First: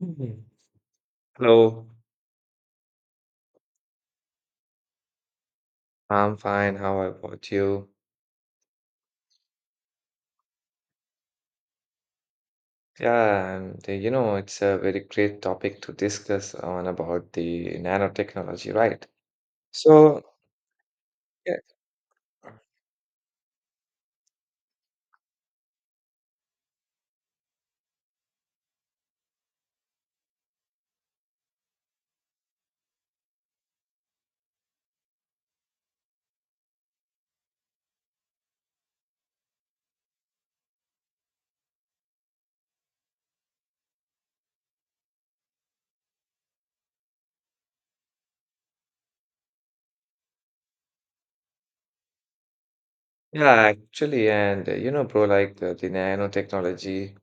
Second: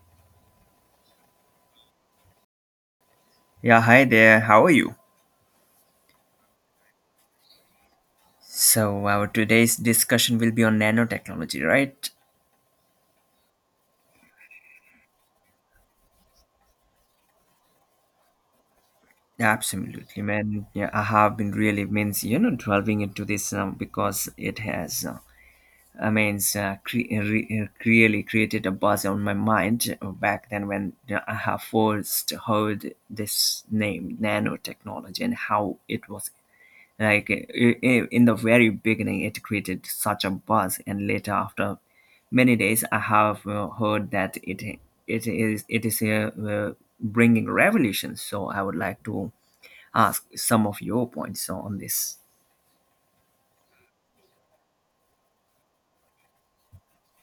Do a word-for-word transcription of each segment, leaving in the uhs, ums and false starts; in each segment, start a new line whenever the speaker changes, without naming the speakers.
Mhm. Hello,
Yeah, hi there. How are you?
I'm fine. How about you?
So, our today's discussion will be on nanotechnology, right?
Yeah, and uh, you know, it's a very great topic to discuss on about the nanotechnology, right? So,
Absolutely, man. Yeah, I have been
yeah,
really means you know delving into this um, because it has. Uh, I mean, uh, cre- uh, re- uh, really created a buzz on my mind, uh, back then when uh, I have first heard this name, nanotechnology, and how it was Like i- i- in the very beginning, it created such a buzz, and later, after many days, I have uh, heard that it it is it is uh, uh, bringing revolutions. So I would like to ask some of your points on this.
yeah, actually, and uh, you know, bro, like uh, the nanotechnology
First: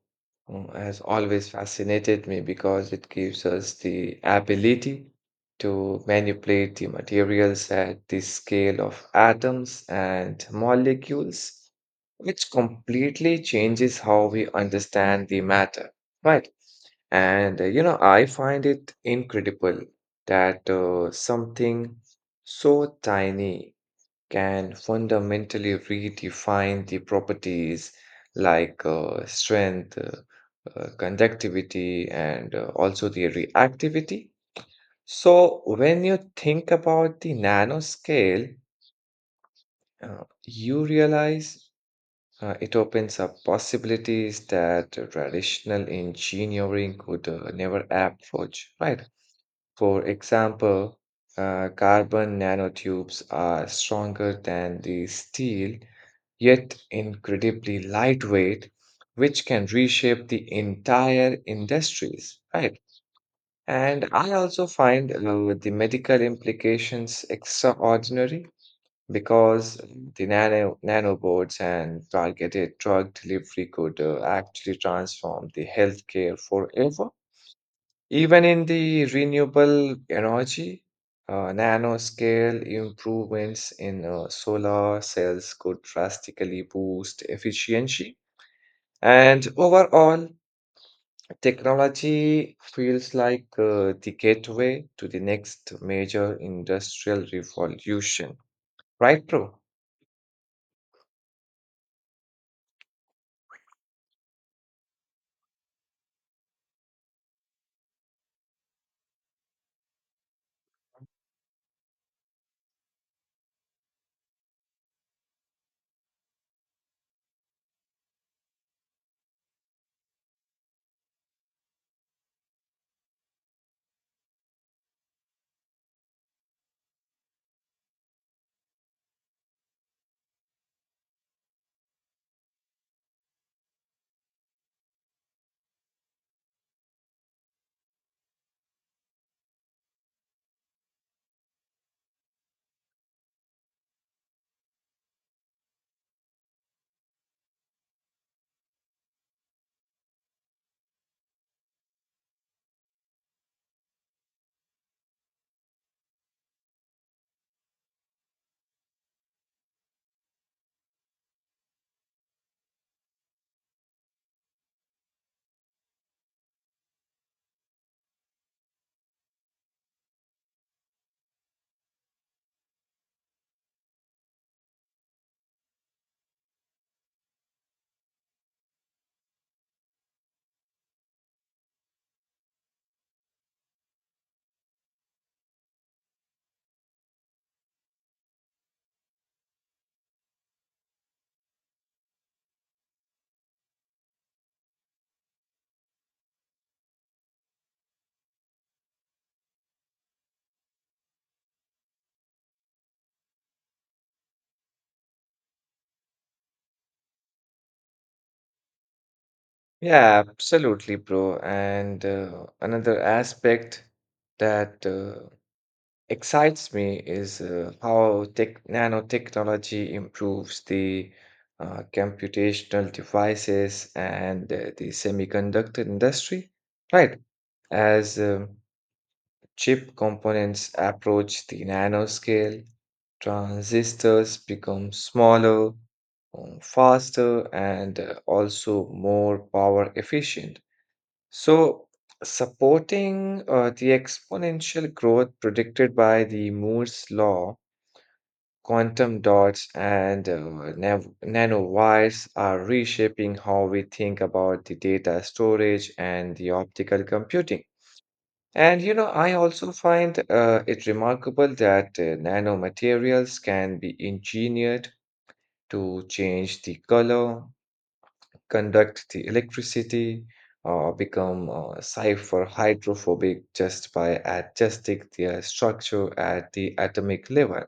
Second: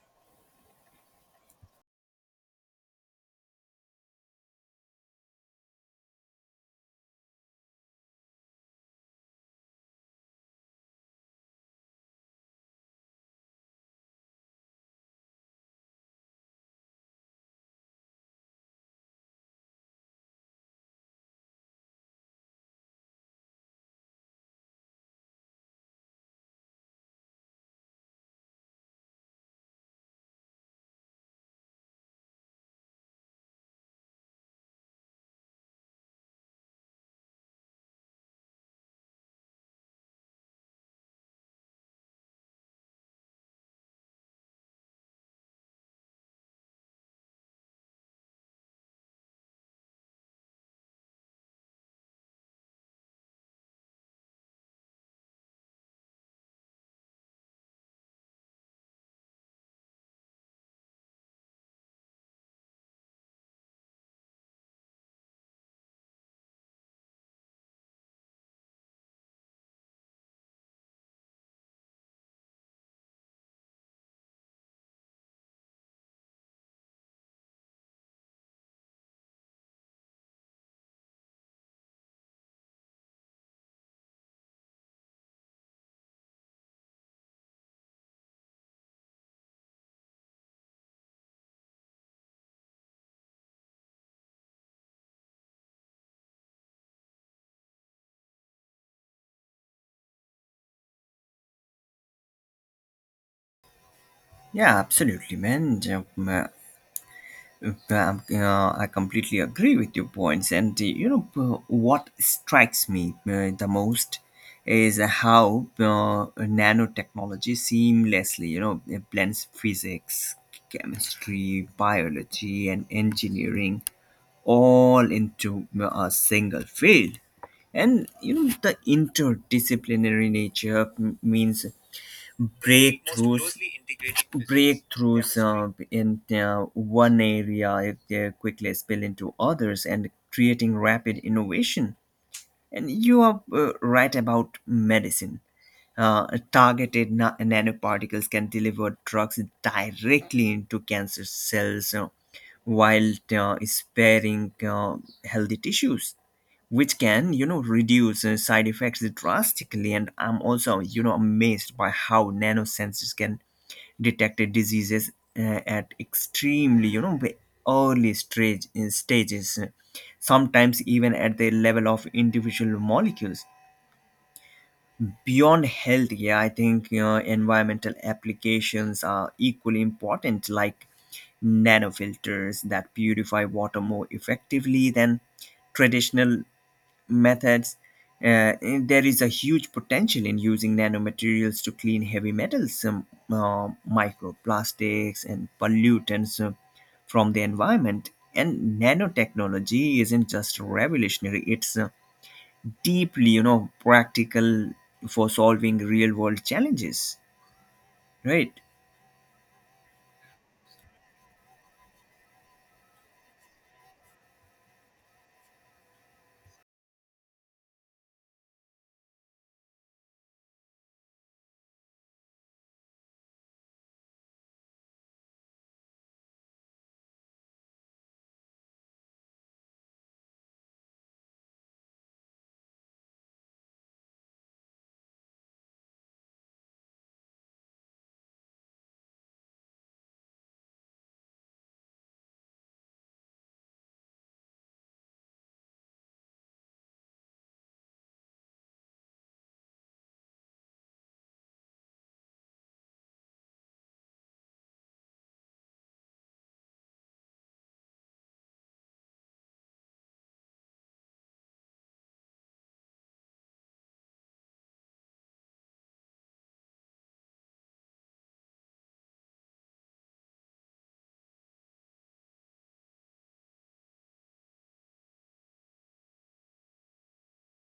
uh, has always fascinated me because it gives us the ability to manipulate the materials at the scale of atoms and molecules, which completely changes how we understand the matter, right? And uh, you know, I find it incredible that uh, something so tiny can fundamentally redefine the properties like uh, strength, uh, uh, conductivity, and uh, also the reactivity. So, when you think about the nanoscale, uh, you realize uh, it opens up possibilities that traditional engineering could uh, never approach, right? For example, uh, carbon nanotubes are stronger than the steel yet incredibly lightweight, which can reshape the entire industries, right? And I also find uh, the medical implications extraordinary because the nano nanobots and targeted drug delivery could uh, actually transform the healthcare forever. Even in the renewable energy, uh, nanoscale improvements in uh, solar cells could drastically boost efficiency. And overall, technology feels like uh, the gateway to the next major industrial revolution. Right, bro?
Yeah, absolutely, man. Yeah. Um, uh, I completely agree with your points, and uh, you know uh, what strikes me, uh, the most, is how uh, nanotechnology seamlessly, you know, it blends physics, chemistry, biology, and engineering all into uh, a single field. And you know, the interdisciplinary nature m- means most breakthroughs closely integrating business. Yeah, breakthroughs, uh, absolutely, in uh, one area if they quickly spill into others and creating rapid innovation. And you are uh, right about medicine. uh, Targeted na- nanoparticles can deliver drugs directly into cancer cells, uh, while uh, sparing uh, healthy tissues, which can, you know, reduce uh, side effects drastically. And I'm also, you know, amazed by how nanosensors can detect diseases uh, at extremely, you know, early stage uh, stages, uh, sometimes even at the level of individual molecules. Beyond health, yeah, I think, you know, environmental applications are equally important, like nanofilters that purify water more effectively than traditional methods. Uh, there is a huge potential in using nanomaterials to clean heavy metals, um, uh, microplastics, and pollutants uh, from the environment. And nanotechnology isn't just revolutionary; it's, uh, deeply, you know, practical for solving real-world challenges, right?
Yeah, absolutely, bro. And uh, another aspect that uh, excites me is uh, how tech nanotechnology improves the uh, computational devices and uh, the semiconductor industry, right? As um, chip components approach the nanoscale, transistors become smaller, um, faster, and uh, also more power efficient. So, supporting uh, the exponential growth predicted by the Moore's law, quantum dots and uh, nav- nanowires are reshaping how we think about the data storage and the optical computing. And you know, I also find uh, it remarkable that uh, nanomaterials can be engineered to change the color, conduct the electricity or become uh, cipher hydrophobic just by adjusting their structure at the atomic level.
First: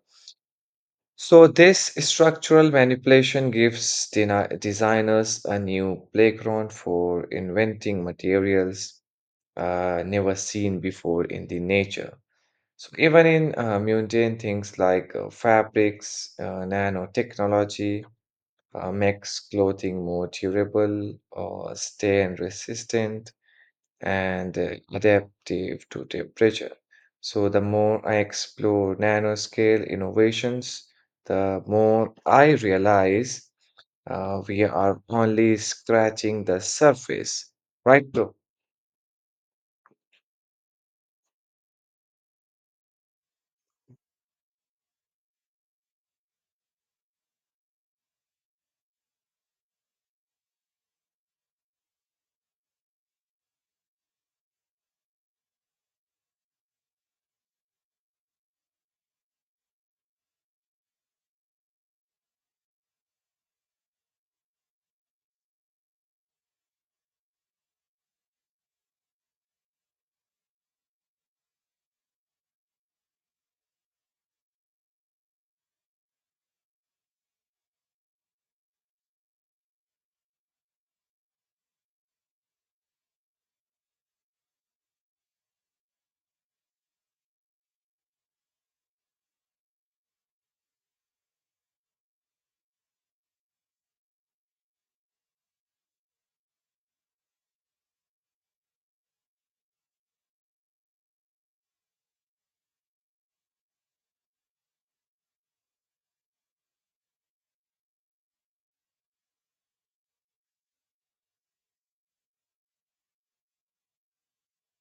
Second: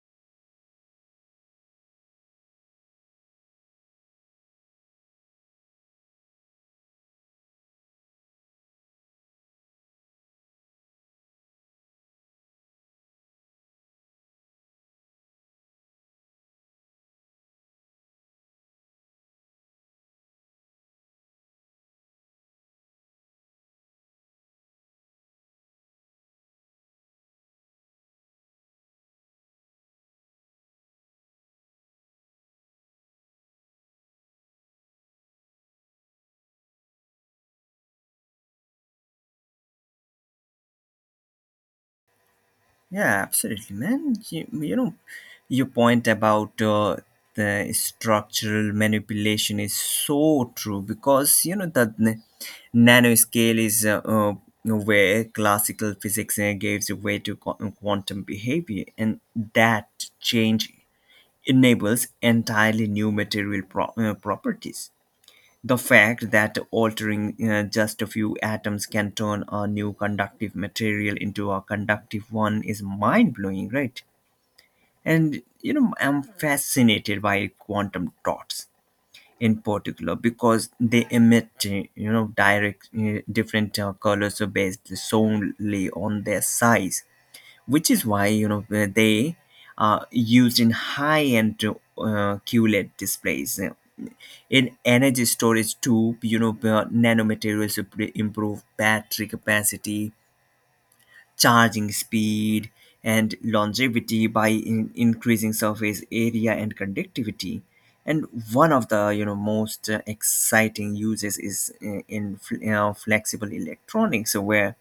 So, this structural manipulation gives deni- designers a new playground for inventing materials uh, never seen before in the nature. So, even in uh, mundane things like uh, fabrics, uh, nanotechnology, uh, makes clothing more durable or stain resistant and uh, adaptive to temperature. So, the more I explore nanoscale innovations, the more I realize uh, we are only scratching the surface, right, bro?
Yeah, absolutely, man. You, you know, your point about uh, the structural manipulation is so true, because, you know, the n- nanoscale is uh, uh, where classical physics uh, gives way to qu- quantum behavior, and that change enables entirely new material pro- uh, properties. The fact that altering uh, just a few atoms can turn a new conductive material into a conductive one is mind blowing, right? And you know, I'm fascinated by quantum dots in particular, because they emit, uh, you know, direct uh, different uh, colors based solely on their size, which is why, you know, uh, they are used in high-end uh, Q L E D displays. In energy storage too, you know, uh, nanomaterials imp- improve battery capacity, charging speed, and longevity by in- increasing surface area and conductivity. And one of the, you know, most uh, exciting uses is in, in fl- you know, flexible electronics, where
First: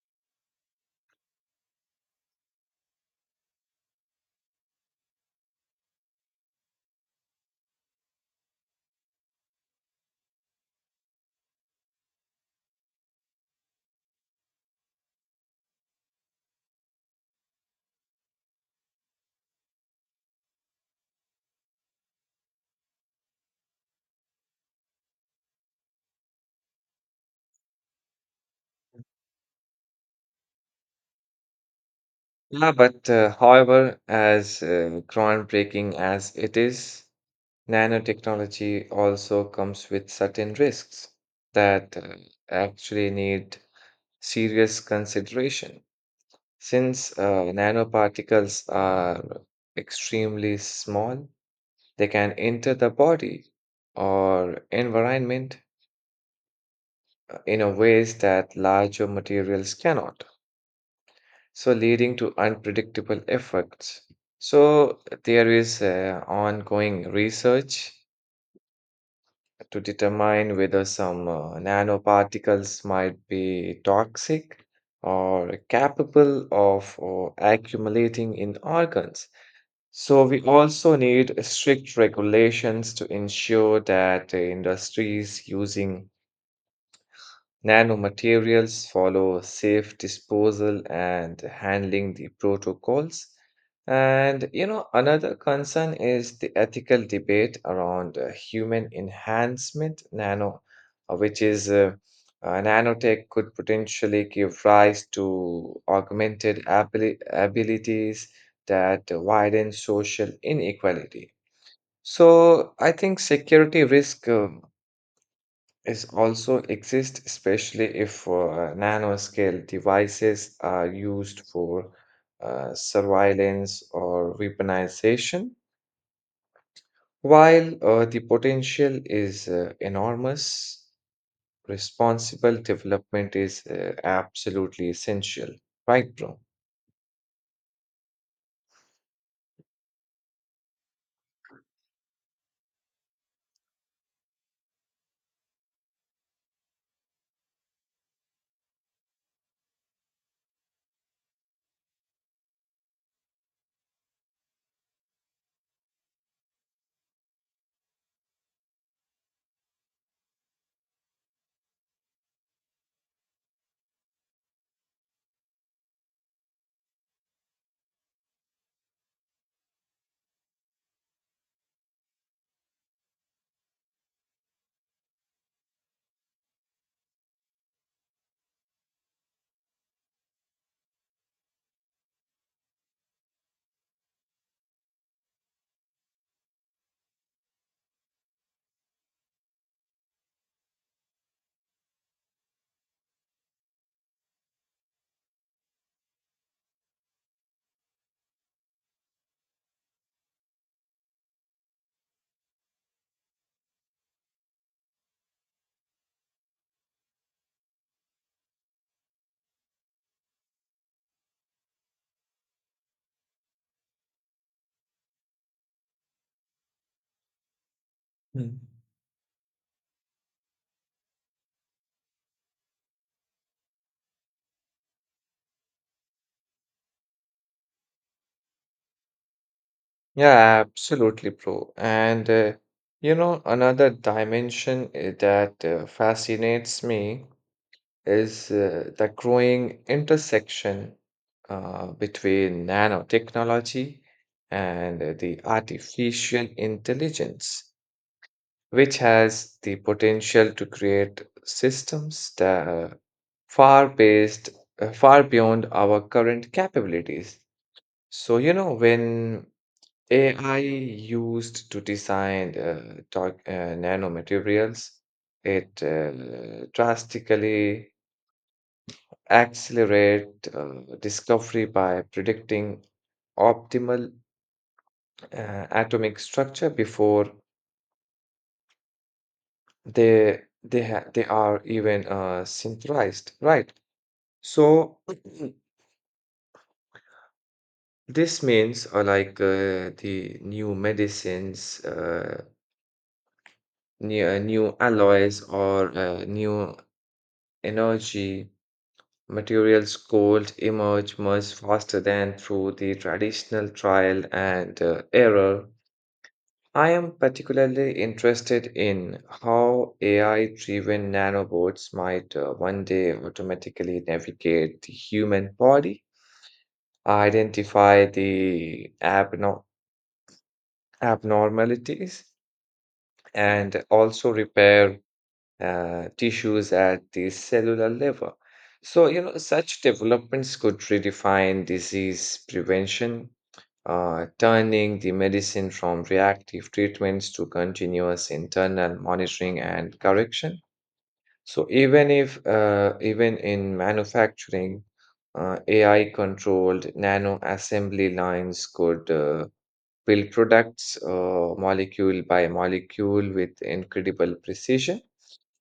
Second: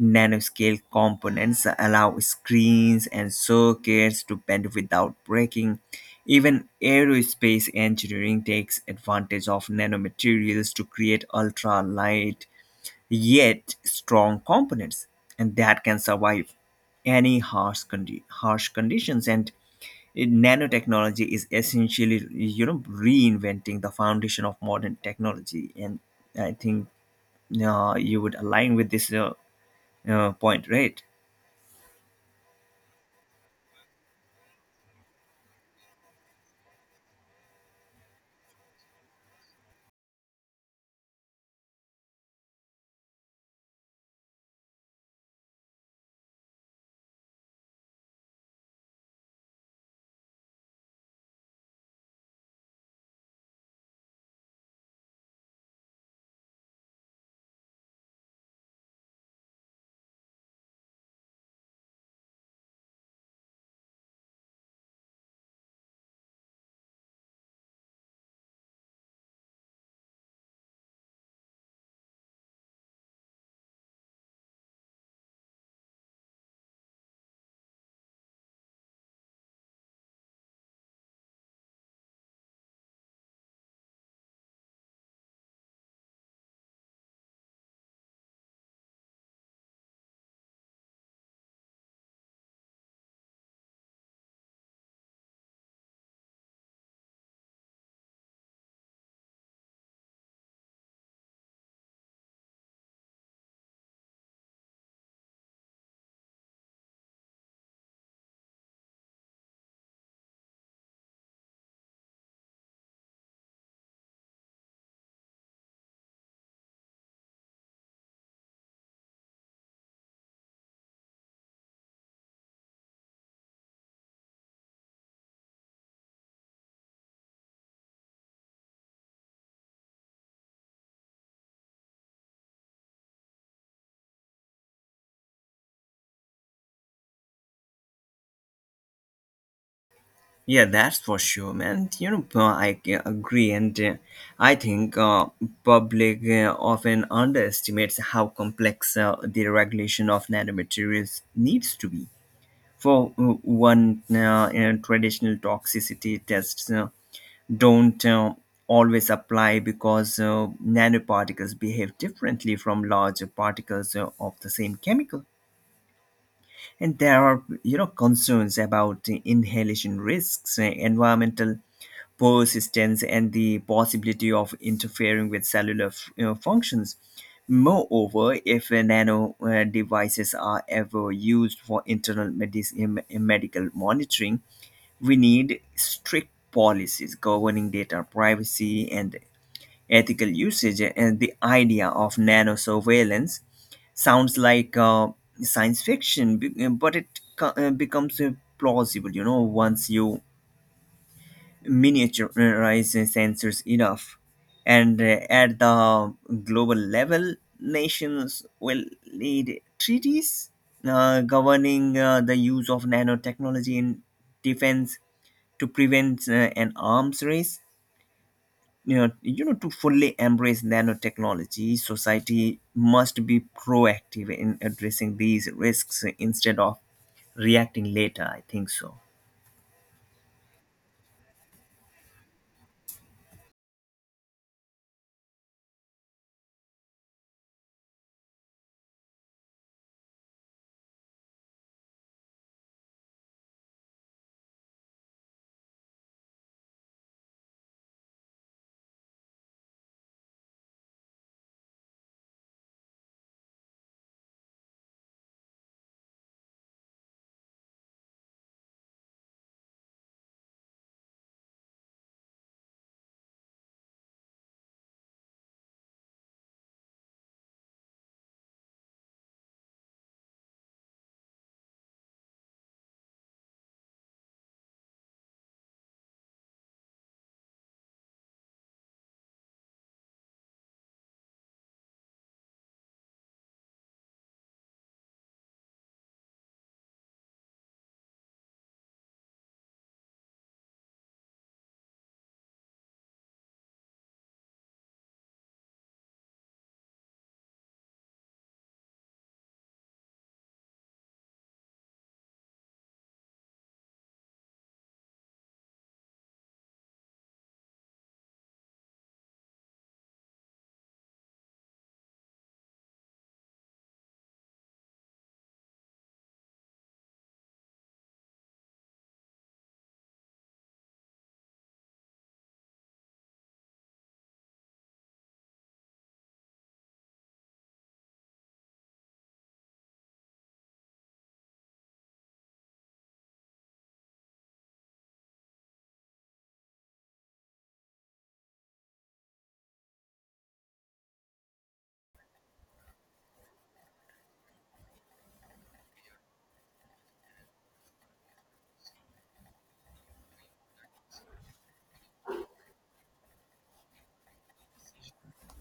nanoscale components allow screens and circuits to bend without breaking. Even aerospace engineering takes advantage of nanomaterials to create ultra light yet strong components, and that can survive any harsh condi- harsh conditions. And eh, nanotechnology is essentially, you know, reinventing the foundation of modern technology. And I think uh, you would align with this, uh, uh, point, right?
Yeah, but uh, however, as uh, groundbreaking as it is, nanotechnology also comes with certain risks that uh, actually need serious consideration. Since uh, nanoparticles are extremely small, they can enter the body or environment uh, in a ways that larger materials cannot, so leading to unpredictable effects. So there is uh, ongoing research to determine whether some uh, nanoparticles might be toxic or capable of uh, accumulating in organs. So, we also need strict regulations to ensure that uh, industries using nanomaterials follow safe disposal and handling the protocols. And you know, another concern is the ethical debate around uh, human enhancement nano, uh, which is uh, uh, nanotech could potentially give rise to augmented abili- abilities that widen social inequality. So I think security risk uh, is also exist, especially if uh, nanoscale devices are used for uh, surveillance or weaponization. While uh, the potential is uh, enormous, responsible development is uh, absolutely essential. Right, bro?
Yeah, that's for sure, man. You know, uh, i g- agree. And uh, I think, uh, public uh, often underestimates how complex uh, the regulation of nanomaterials needs to be. For uh, one, uh, uh, traditional toxicity tests uh, don't uh, always apply, because uh, nanoparticles behave differently from larger particles uh, of the same chemical. And there are, you know, concerns about inhalation risks, uh, environmental persistence, and the possibility of interfering with cellular f- you know, functions. Moreover, if uh, nano uh, devices are ever used for internal medicine, medical monitoring, we need strict policies governing data privacy and ethical usage. And the idea of nano surveillance sounds like uh, science fiction, be- uh, but it co- uh, becomes uh, plausible, you know, once you miniaturize sensors enough. And uh, at the global level, nations will lead treaties uh, governing uh, the use of nanotechnology in defense to prevent uh, an arms race.
Hmm.
You know, you know, to fully embrace nanotechnology, society must be proactive in addressing these risks instead of reacting later, I think so.
Yeah, absolutely, bro. And uh, you know, another dimension uh, that uh, fascinates me is uh, the growing intersection uh, between nanotechnology and uh, the artificial intelligence, which has the potential to create systems that are far based, uh, far beyond our current capabilities. So, you know, when A I used to design uh, doc- uh, nanomaterials, it uh, drastically accelerate uh, discovery by predicting optimal uh, atomic structure before they they ha they are even uh, synthesized, right? So this means uh, like uh, the new medicines, uh, new, uh, new alloys or uh, new energy materials could emerge much faster than through the traditional trial and uh, error. I am particularly interested in how A I-driven nanobots might uh, one day automatically navigate the human body, identify the abno- abnormalities, and also repair uh, tissues at the cellular level. So, you know, such developments could redefine disease prevention uh, turning the medicine from reactive treatments to continuous internal monitoring and correction. So even if uh, even in manufacturing, uh, A I-controlled nano assembly lines could uh, build products uh, molecule by molecule with incredible precision.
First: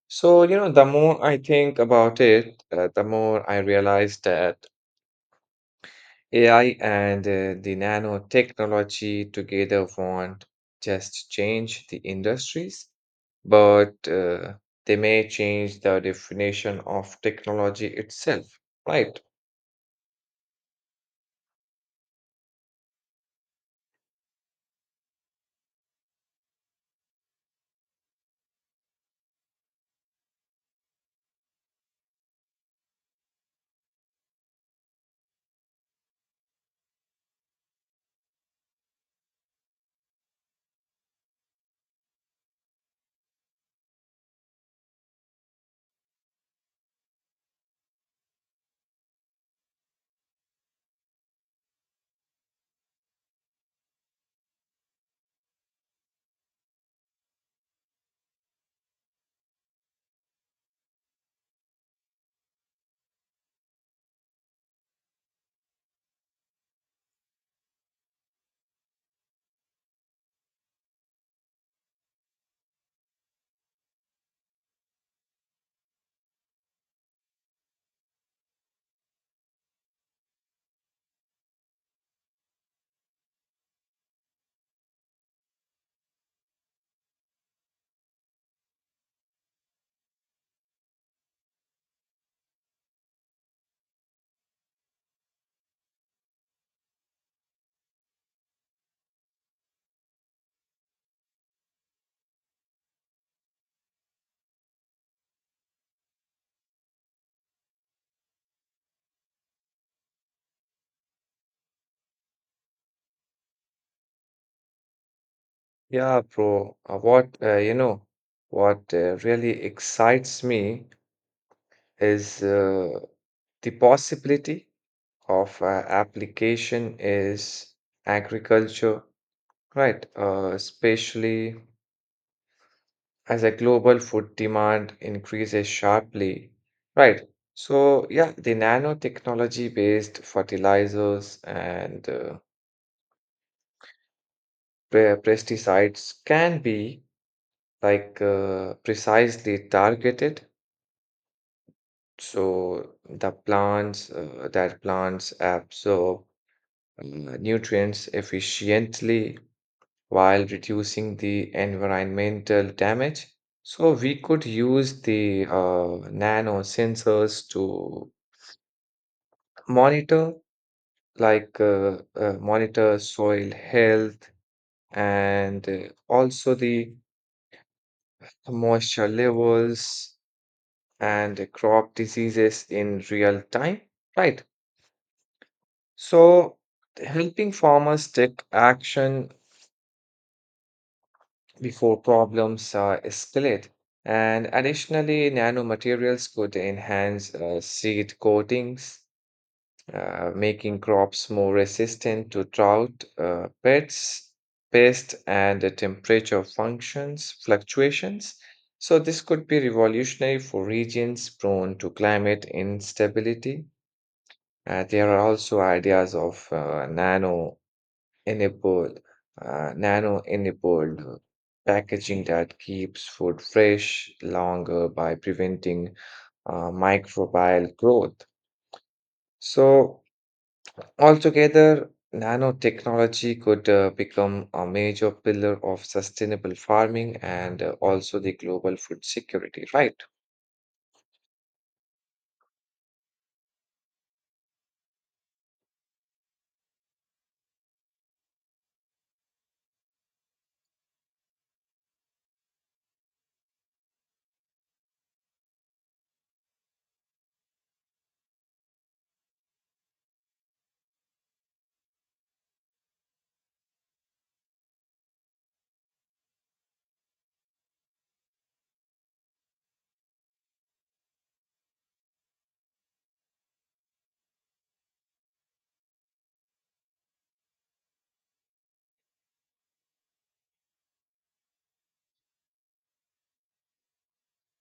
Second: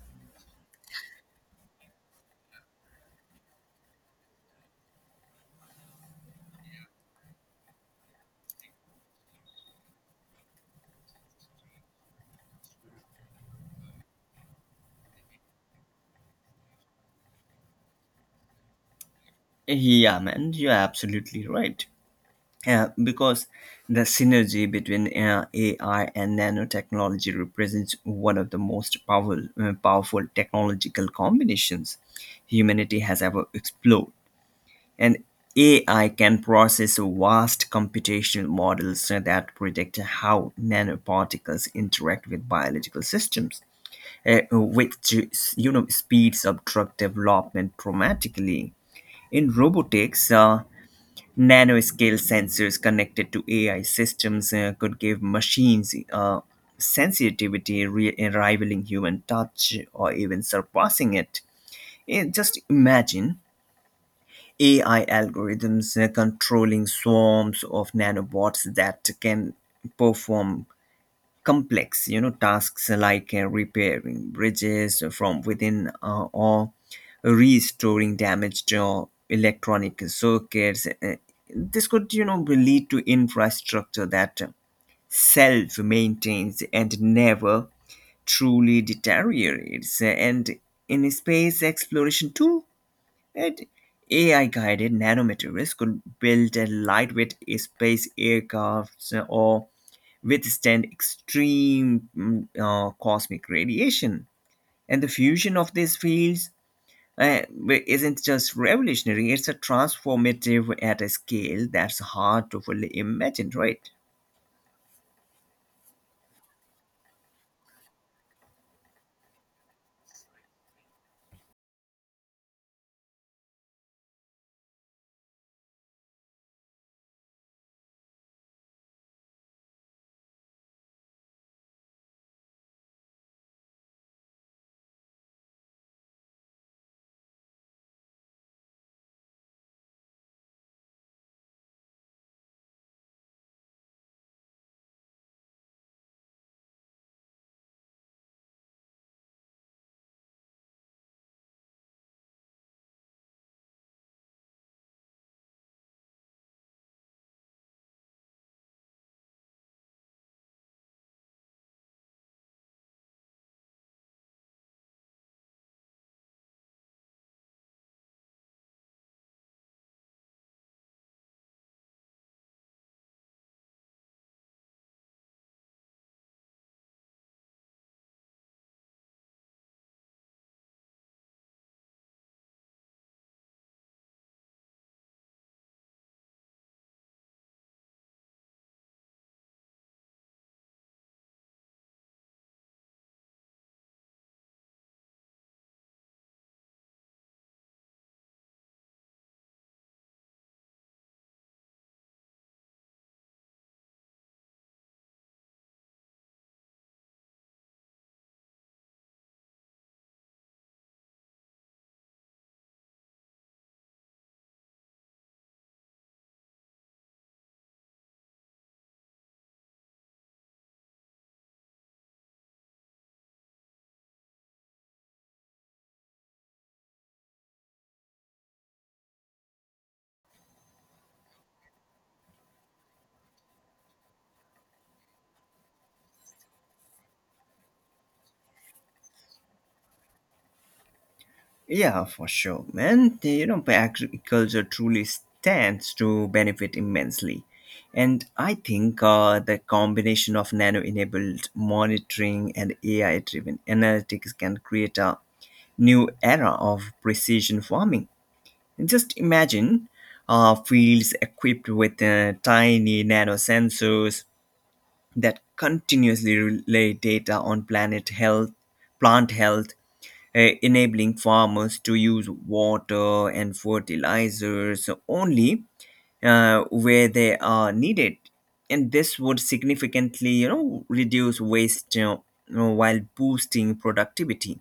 So you know, the more I think about it, uh, the more I realize that A I and uh, the nanotechnology together won't just change the industries, but uh, they may change the definition of technology itself, right?
Yeah, man, you're absolutely right. Uh, because the synergy between uh, AI and nanotechnology represents one of the most powerful uh, powerful technological combinations humanity has ever explored. And A I can process vast computational models that predict how nanoparticles interact with biological systems, uh, which, you know, speeds up drug development dramatically. In robotics, uh, nanoscale sensors connected to A I systems uh, could give machines uh, sensitivity re- rivaling human touch or even surpassing it. Eh, just imagine A I algorithms uh, controlling swarms of nanobots that can perform complex, you know, tasks like uh, repairing bridges from within, uh, or restoring damaged uh, electronic circuits. Uh, This could, you know, lead to infrastructure that self maintains and never truly deteriorates. And in space exploration too, right? A I guided nanomaterials could build a lightweight space aircraft or withstand extreme mm, uh, cosmic radiation. And the fusion of these fields, uh, isn't just revolutionary, it's a transformative at a scale that's hard to fully imagine, right?
Yeah, bro. Uh, what uh, you know, what uh, really excites me is uh, the possibility of uh, application is agriculture, right? Uh, especially as a global food demand increases sharply. Right. So, yeah, the nanotechnology based fertilizers and uh, pe- pesticides can be like uh, precisely targeted. So, the plants uh, that plants absorb uh, nutrients efficiently while reducing the environmental damage. So, we could use the uh, nanosensors to monitor like uh, uh, monitor soil health and uh, also the moisture levels and uh, crop diseases in real time, right? So helping farmers take action before problems uh, escalate. And additionally nanomaterials could enhance uh, seed coatings, uh, making crops more resistant to drought, uh, pests, pest, and the temperature functions fluctuations. So this could be revolutionary for regions prone to climate instability. Uh, there are also ideas of uh, nano enabled uh, nano enabled packaging that keeps food fresh longer by preventing uh, microbial growth. So altogether, nanotechnology could uh, become a major pillar of sustainable farming and uh, also the global food security, right?
Yeah, for sure, man. The, you know, agriculture truly stands to benefit immensely. And I think uh, the combination of nano enabled monitoring and A I driven analytics can create a new era of precision farming. Just imagine uh, fields equipped with uh, tiny nano sensors that continuously relay data on planet health, plant health, eh, enabling farmers to use water and fertilizers only uh, where they are needed. And this would significantly, you know, reduce waste, you know, you know, while boosting productivity.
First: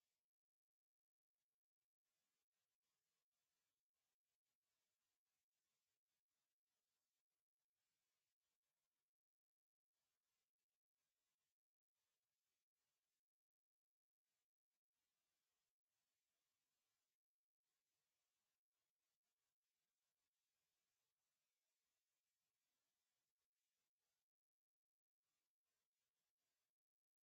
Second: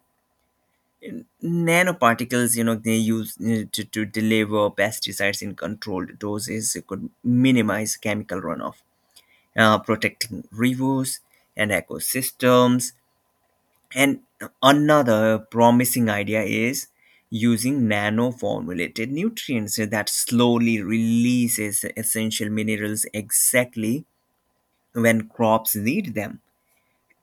Nanoparticles, you know, they use, uh, to, to deliver pesticides in controlled doses, could minimize chemical runoff, uh, protecting rivers and ecosystems. And another promising idea is using nano formulated nutrients that slowly releases essential minerals exactly when crops need them.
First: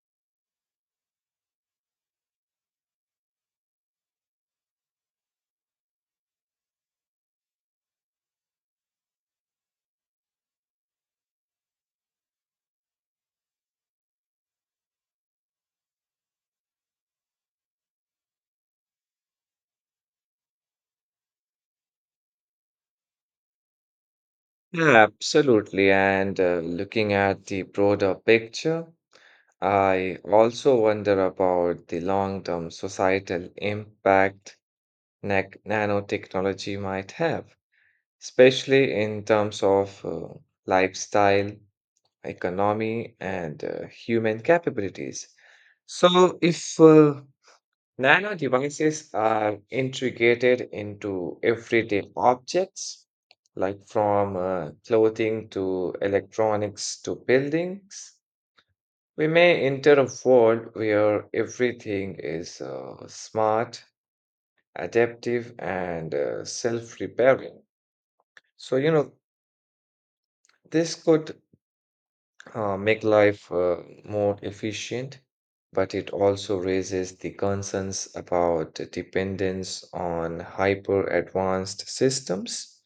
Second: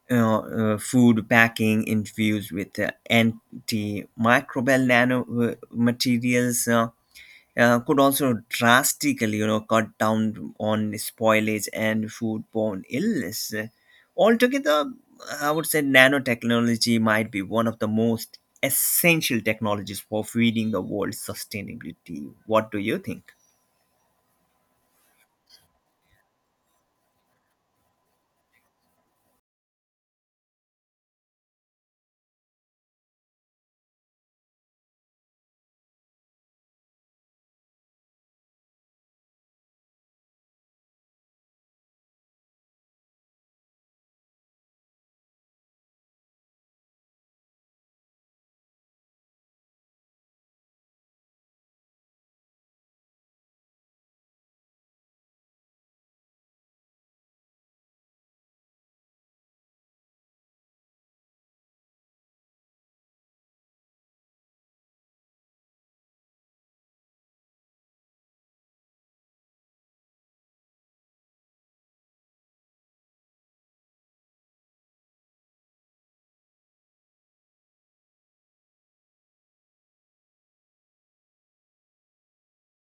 Uh, uh, Food packing infused with uh, antimicrobial nanomaterials uh, materials, uh, uh, could also drastically, you know, cut down on spoilage and foodborne illness. Altogether, I would say nanotechnology might be one of the most essential technologies for feeding the world sustainability. What do you think?
Yeah, absolutely. And uh, looking at the broader picture, I also wonder about the long-term societal impact nac- nanotechnology might have, especially in terms of uh, lifestyle, economy, and uh, human capabilities. So, if uh, nano devices are integrated into everyday objects, like from uh, clothing to electronics to buildings, we may enter a world where everything is uh, smart, adaptive, and uh, self repairing. So, you know, this could uh, make life uh, more efficient, but it also raises the concerns about the dependence on hyper advanced systems.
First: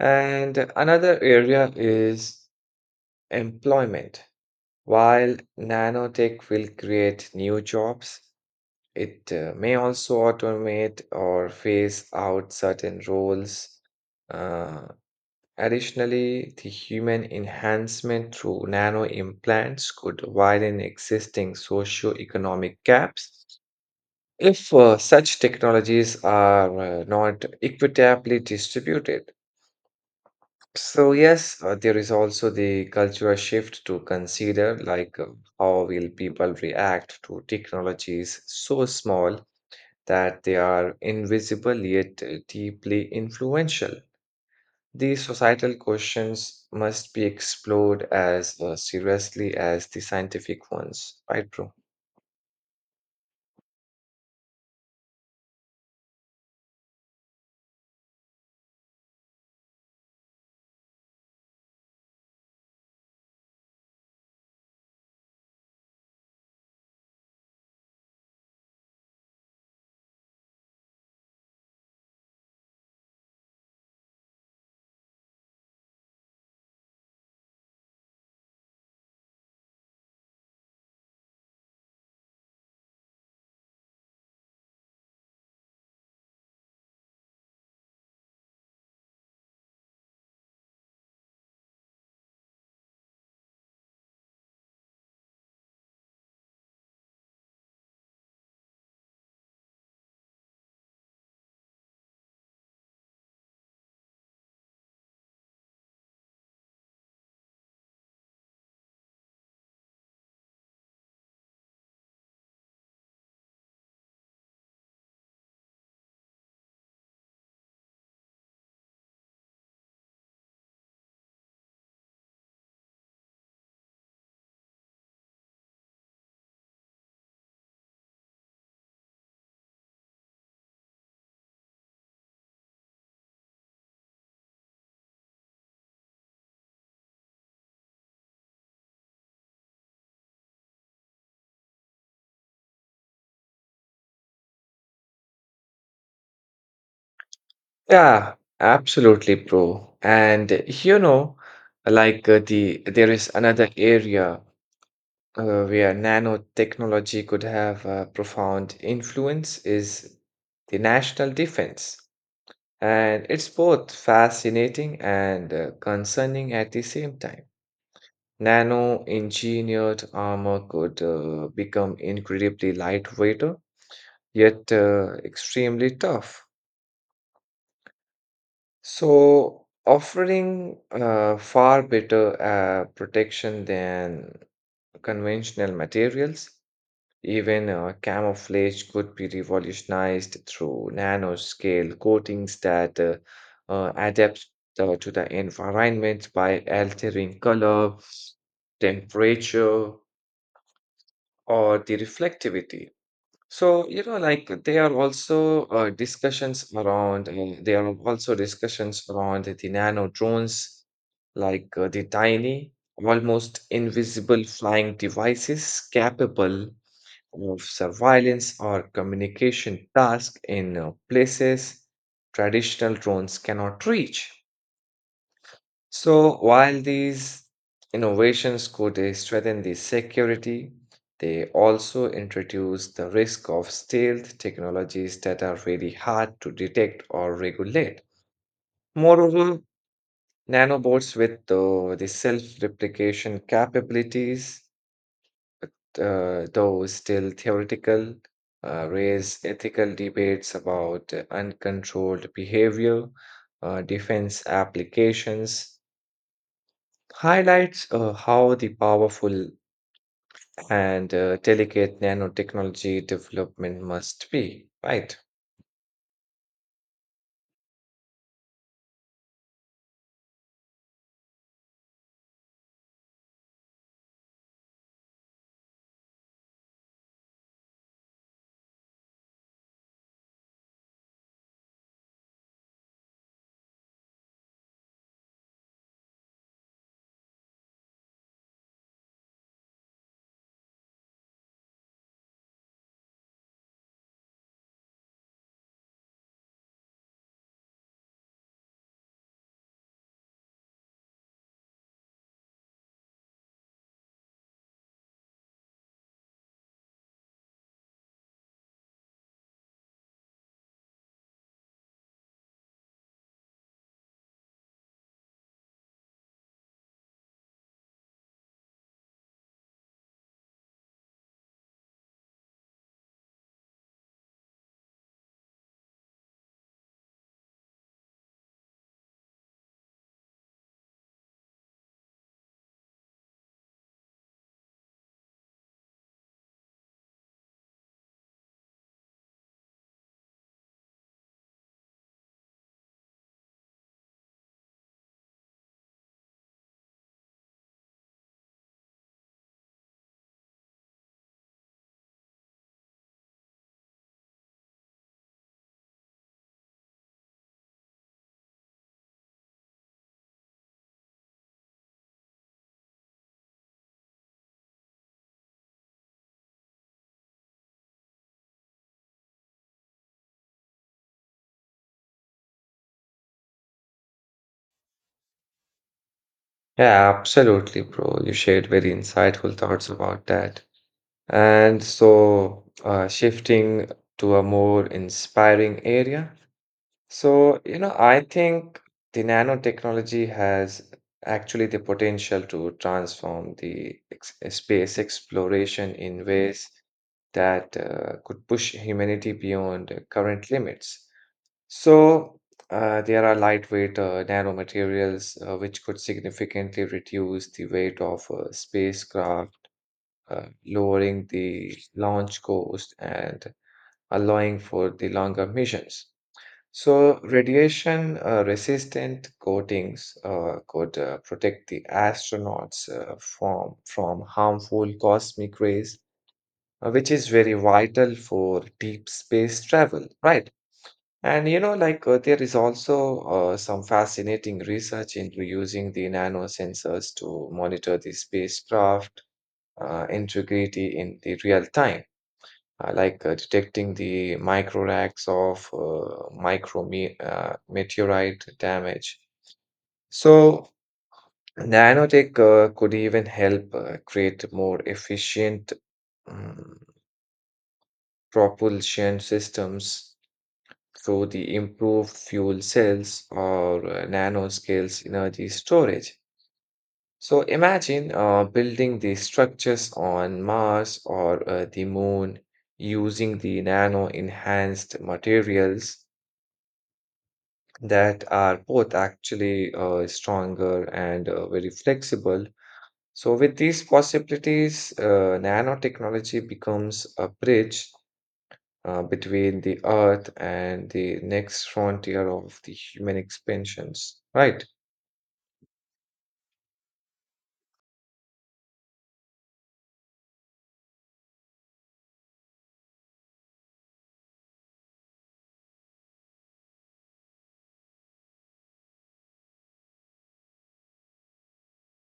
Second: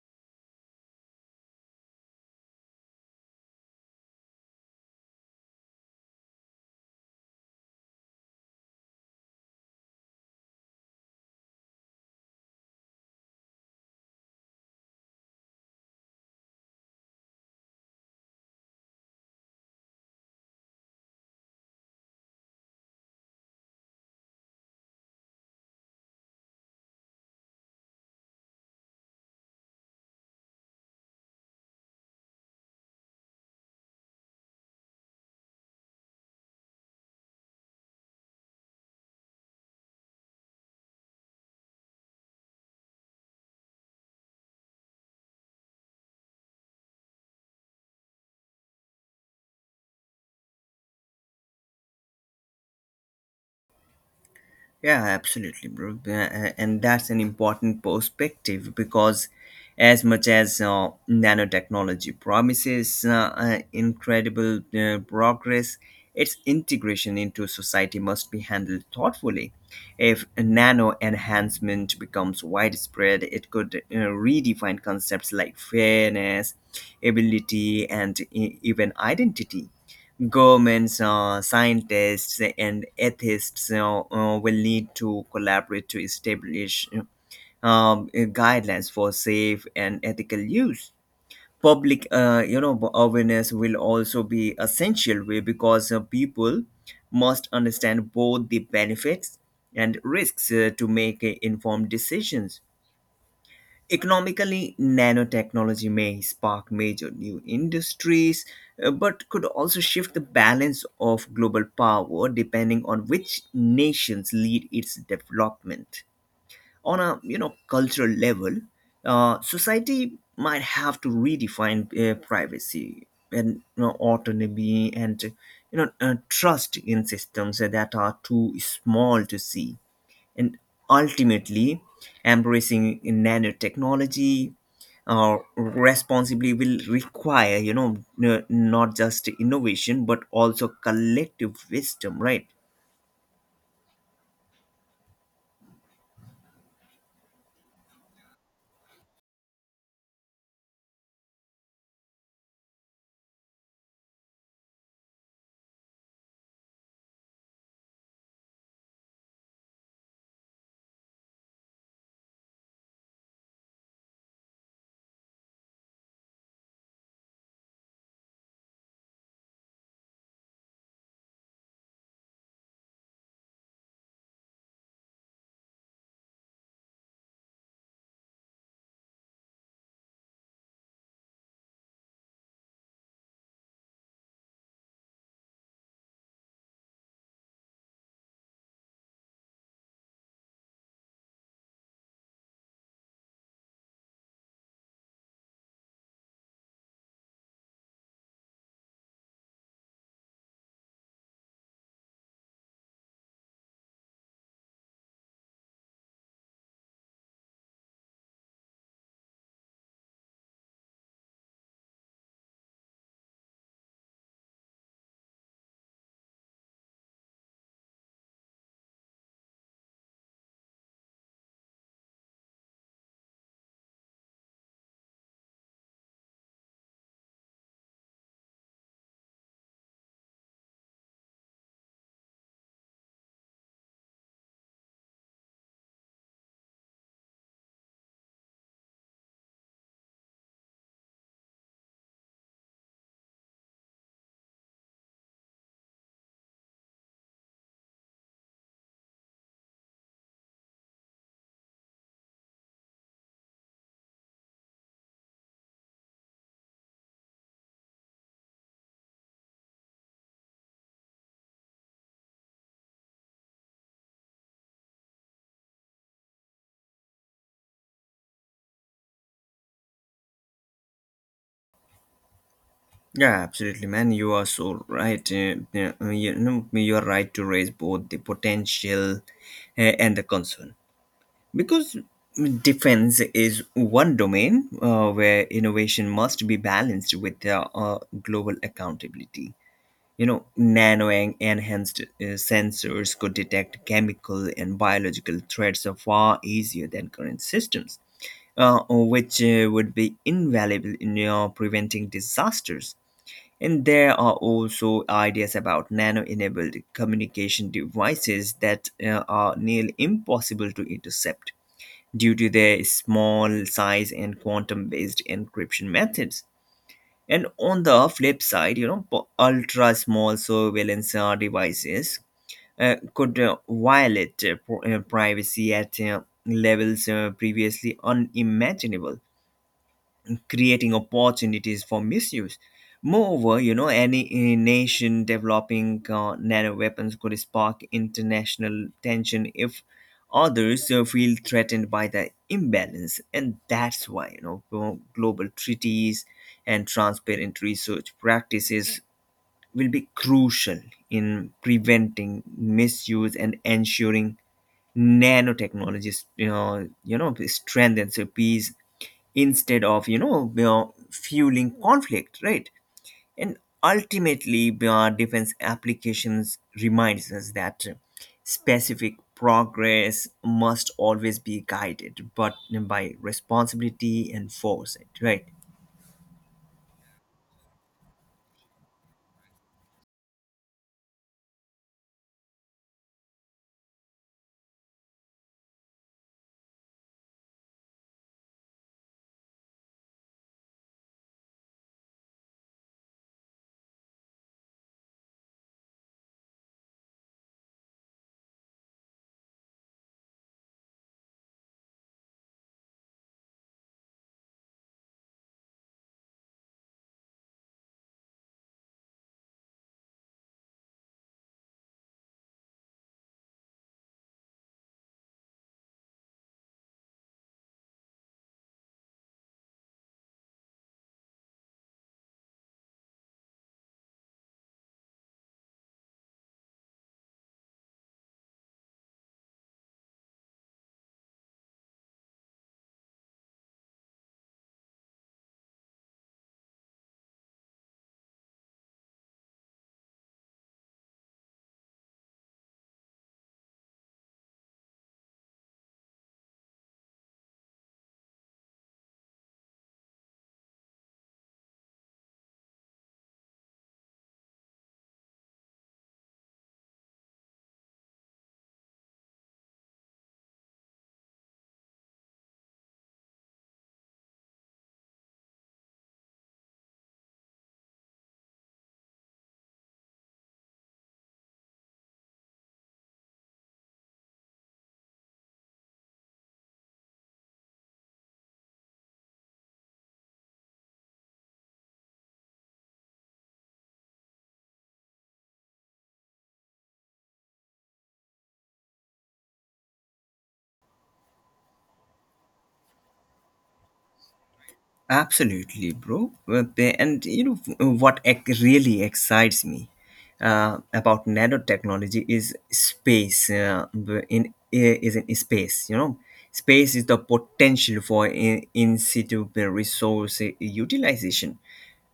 And another area is employment. While nanotech will create new jobs, it uh, may also automate or phase out certain roles. Uh, additionally, the human enhancement through nano implants could widen existing socio-economic gaps if uh, such technologies are uh, not equitably distributed. So, yes, uh, there is also the cultural shift to consider, like uh, how will people react to technologies so small that they are invisible yet uh, deeply influential. These societal questions must be explored as uh, seriously as the scientific ones, right, bro?
Yeah, absolutely, bro. Uh, uh, and that's an important perspective, because as much as uh, nanotechnology promises uh, uh, incredible uh, progress, its integration into society must be handled thoughtfully. If nano enhancement becomes widespread, it could uh, redefine concepts like fairness, ability, and e- even identity. Governments, uh, scientists, and atheists uh, uh, will need to collaborate to establish, uh, um, guidelines for safe and ethical use. Public, uh, you know, awareness will also be essential way, because uh, people must understand both the benefits and risks uh, to make uh, informed decisions. Economically, nanotechnology may spark major new industries, uh, but could also shift the balance of global power depending on which nations lead its development. On a, you know, cultural level, uh, society might have to redefine uh, privacy and, you know, autonomy, and, you know, uh, trust in systems that are too small to see. And ultimately, embracing nanotechnology uh, responsibly will require, you know, n- not just innovation but also collective wisdom, right?
Yeah, absolutely, bro. And uh, you know, like uh, the there is another area uh, where nanotechnology could have a profound influence is the national defense. And it's both fascinating and uh, concerning at the same time. Nano-engineered armor could uh, become incredibly lightweight, uh, yet uh, extremely tough. So, offering uh, far better uh, protection than conventional materials. Even uh, camouflage could be revolutionized through nanoscale coatings that uh, uh, adapt uh, to the environment by altering color, temperature, or the reflectivity. So, you know, like there are also uh, discussions around, uh, there are also discussions around the nano drones, like uh, the tiny, almost invisible flying devices capable of surveillance or communication tasks in uh, places traditional drones cannot reach. So while these innovations could uh, strengthen the security, they also introduce the risk of stealth technologies that are really hard to detect or regulate. Moreover, nanobots with uh, the self-replication capabilities, uh, though still theoretical, uh, raise ethical debates about uh, uncontrolled behavior, uh, defense applications, highlights uh, how the powerful and uh, delicate nanotechnology development must be, right?
Yeah, absolutely, man. You are so right. uh, yeah, uh, you know, you are right to raise both the potential uh, and the concern, because defense is one domain uh, where innovation must be balanced with uh, uh, global accountability. You know, nano en- enhanced uh, sensors could detect chemical and biological threats far easier than current systems, uh, which uh, would be invaluable in uh, preventing disasters. And there are also ideas about nano enabled communication devices that uh, are nearly impossible to intercept due to their small size and quantum based encryption methods. And on the flip side, you know, po- ultra small surveillance uh, devices uh, could uh, violate, uh, pr- uh, privacy at uh, levels uh, previously unimaginable, creating opportunities for misuse. Moreover, you know, any uh, nation developing uh, nano weapons could spark international tension if others uh, feel threatened by the imbalance. And that's why, you know, glo- global treaties and transparent research practices will be crucial in preventing misuse and ensuring nanotechnologies, you know, you know, strengthens peace instead of, you know, you know, fueling conflict, right? And ultimately, uh, defense applications reminds us that specific progress must always be guided but by responsibility and foresight, right?
Yeah, absolutely, bro. You shared very insightful thoughts about that. And so, uh, shifting to a more inspiring area, so, you know, I think the nanotechnology has actually the potential to transform the ex eh, space exploration in ways that uh, could push humanity beyond uh, current limits. So, uh, there are lightweight uh, nanomaterials uh, which could significantly reduce the weight of uh, spacecraft, uh, lowering the launch cost and allowing for the longer missions. So, radiation uh, resistant coatings uh, could uh, protect the astronauts uh, from, from harmful cosmic rays, uh, which is very vital for deep space travel, right? And you know, like uh, there is also uh, some fascinating research into using the nanosensors to monitor the spacecraft uh, integrity in the real time, uh, like uh, detecting the micro racks of uh, micro me uh, meteorite damage. So, nanotech uh, could even help uh, create more efficient um, propulsion systems through the improved fuel cells or uh, nanoscales energy storage. So, imagine uh, building the structures on Mars or uh, the moon using the nano enhanced materials that are both actually uh, stronger and uh, very flexible. So, with these possibilities, uh, nanotechnology becomes a bridge uh, between the earth and the next frontier of the human expansions, right?
Absolutely, bro. Uh, they- And you know, uh, what ec- really excites me uh, about nanotechnology is space. Uh, b- in I- is in space, you know, space is the potential for in, in situ resource utilization,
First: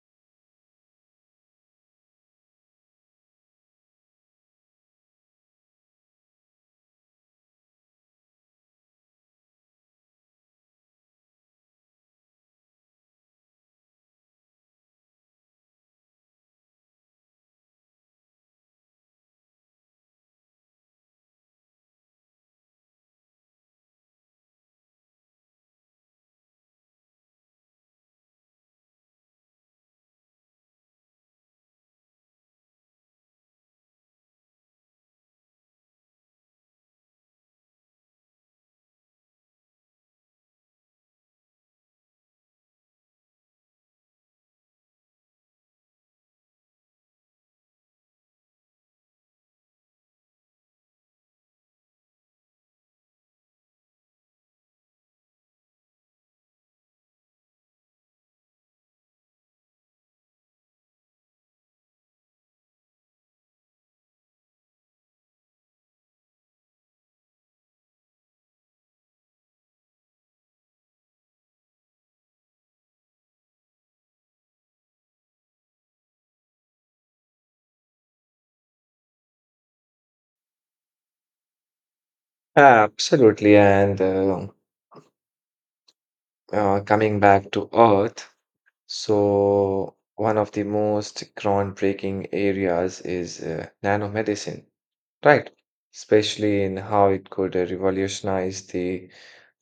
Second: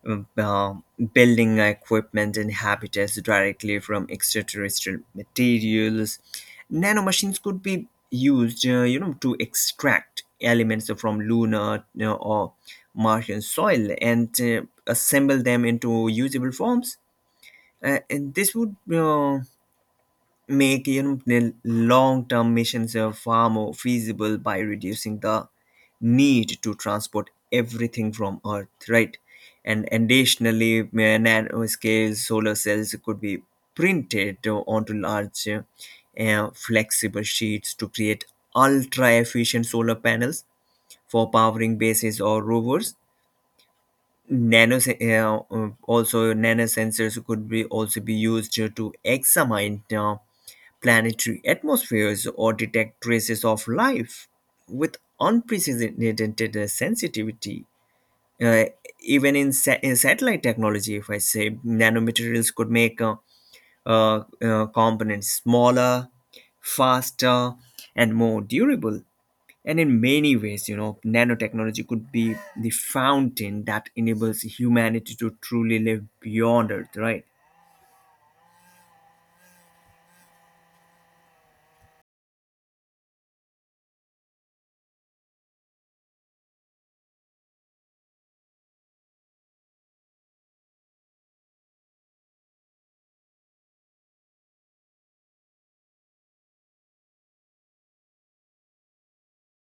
um, building equipment and habitats directly from extraterrestrial materials. Nanomachines could be used, uh, you know, to extract elements from lunar, you know, or Martian soil, and uh, assemble them into usable forms. Uh, and this would uh, make, you know, the long-term missions uh, far more feasible by reducing the need to transport everything from Earth, right? And additionally, uh, nanoscale solar cells could be printed uh, onto large, uh, uh, flexible sheets to create ultra efficient solar panels for powering bases or rovers. Nano uh, uh, also nanosensors could be also be used uh, to examine uh, planetary atmospheres or detect traces of life with unprecedented sensitivity. Uh, Even in, sa- in satellite technology, if I say nanomaterials could make uh, uh, uh, components smaller, faster, and more durable. And in many ways, you know, nanotechnology could be the fountain that enables humanity to truly live beyond Earth, right?
Absolutely. And uh, uh, coming back to earth, so one of the most groundbreaking areas is uh, nanomedicine. Right, especially in how it could uh, revolutionize the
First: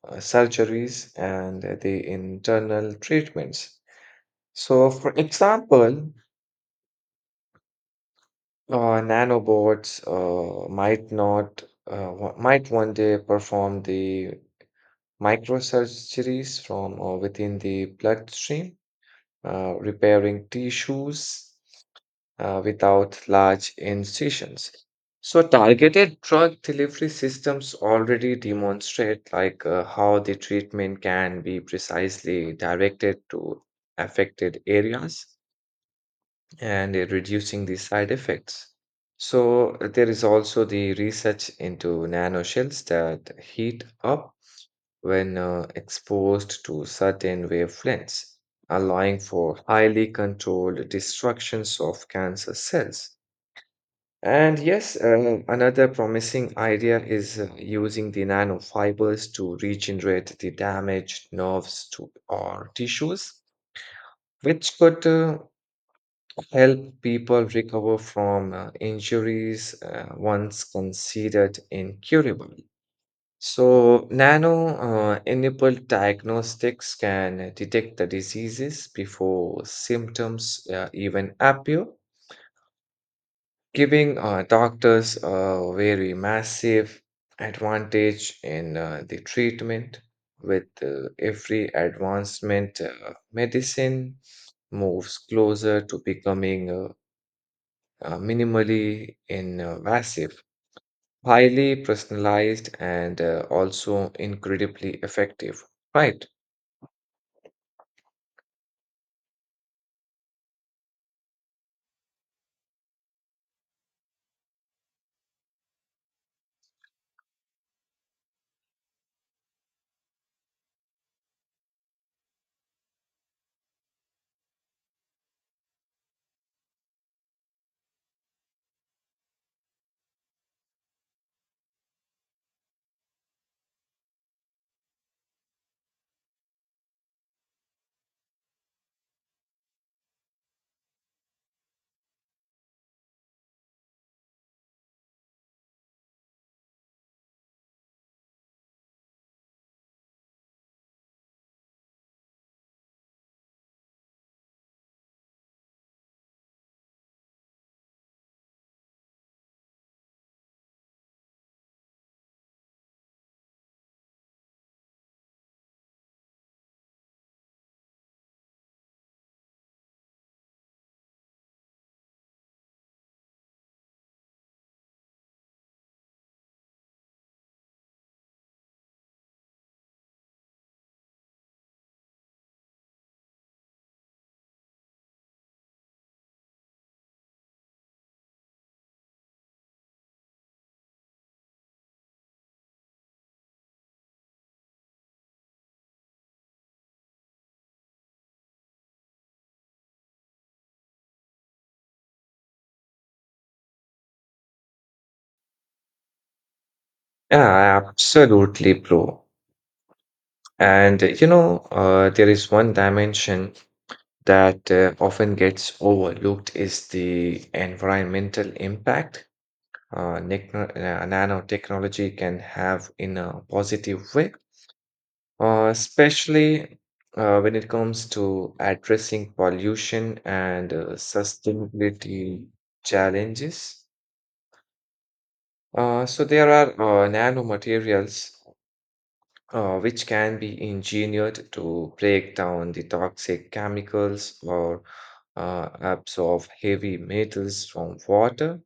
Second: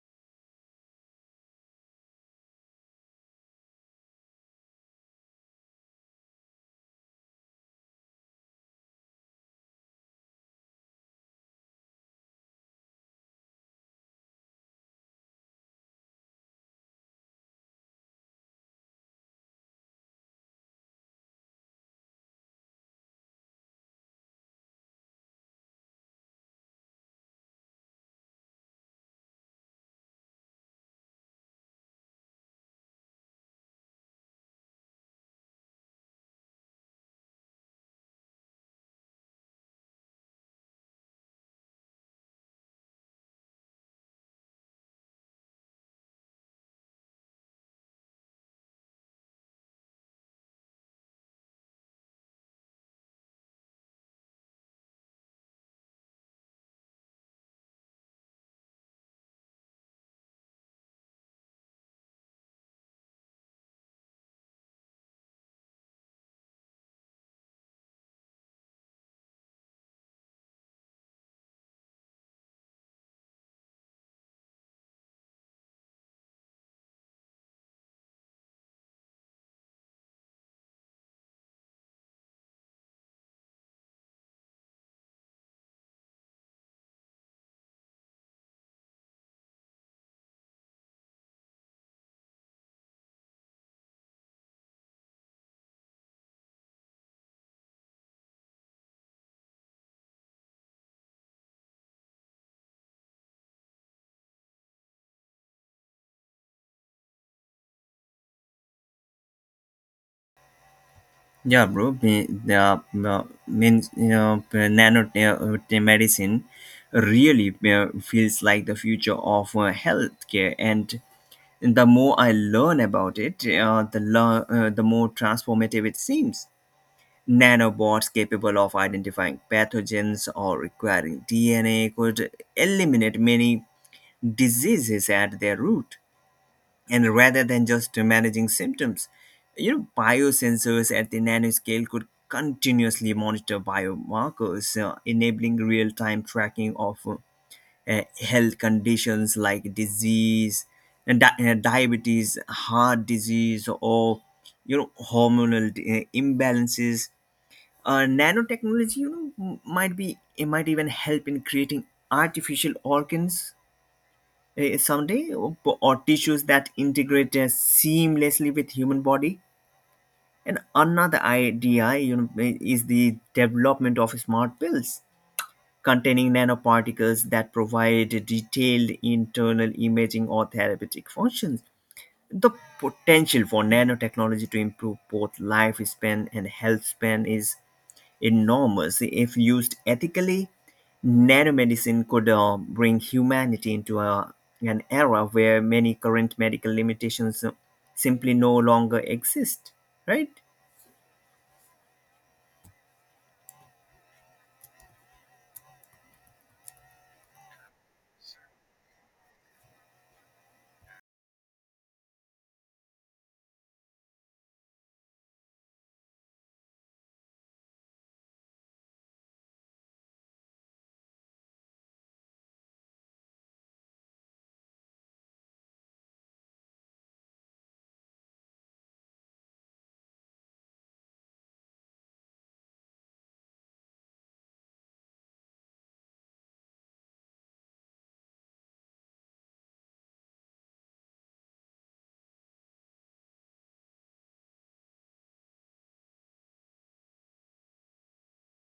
uh, surgeries and uh, the internal treatments. So, for example, uh, nanobots uh, might not uh, wa- might one day perform the microsurgeries from uh, within the bloodstream, uh, repairing tissues uh, without large incisions. So targeted drug delivery systems already demonstrate like uh, how the treatment can be precisely directed to affected areas and uh, reducing the side effects. So uh, there is also the research into nanoshells that heat up when uh, exposed to certain wavelengths, allowing for highly controlled destructions of cancer cells. And yes, uh, another promising idea is uh, using the nanofibers to regenerate the damaged nerves to, or tissues, which could uh, help people recover from uh, injuries uh, once considered incurable. So, nano uh, enabled diagnostics can detect the diseases before symptoms uh, even appear, giving uh, doctors a very massive advantage in uh, the treatment with uh, every advancement uh, medicine moves closer to becoming uh, uh, minimally invasive, highly personalized, and uh, also incredibly effective, right?
Yeah, bro. Me- Yeah, no, means, you know, nano uh, te- medicine really uh, feels like the future of uh, healthcare, and the more I learn about it, uh, the lo- uh, the more transformative it seems. Nanobots capable of identifying pathogens or requiring D N A could eliminate many diseases at their root, and rather than just managing symptoms, you know, biosensors at the nanoscale could continuously monitor biomarkers, uh, enabling real-time tracking of uh, health conditions like disease and di- uh, diabetes, heart disease, or, you know, hormonal uh, imbalances. Uh, nanotechnology, you know, m- might be, it might even help in creating artificial organs, eh, someday or, or tissues that integrate uh, seamlessly with human body. And another idea, you know, eh, is the development of smart pills containing nanoparticles that provide detailed internal imaging or therapeutic functions. The potential for nanotechnology to improve both lifespan and health span is enormous. If used ethically, nanomedicine could uh, bring humanity into a, an era where many current medical limitations uh, simply no longer exist, right?
Yeah, absolutely, bro. And uh, you know uh, there is one dimension that uh, often gets overlooked is the environmental impact uh, nechno- uh, nanotechnology can have in a positive way, uh, especially uh, when it comes to addressing pollution and uh, sustainability challenges. Uh, so there are uh, nanomaterials uh, which can be engineered to break down the toxic chemicals or uh, absorb heavy metals from water,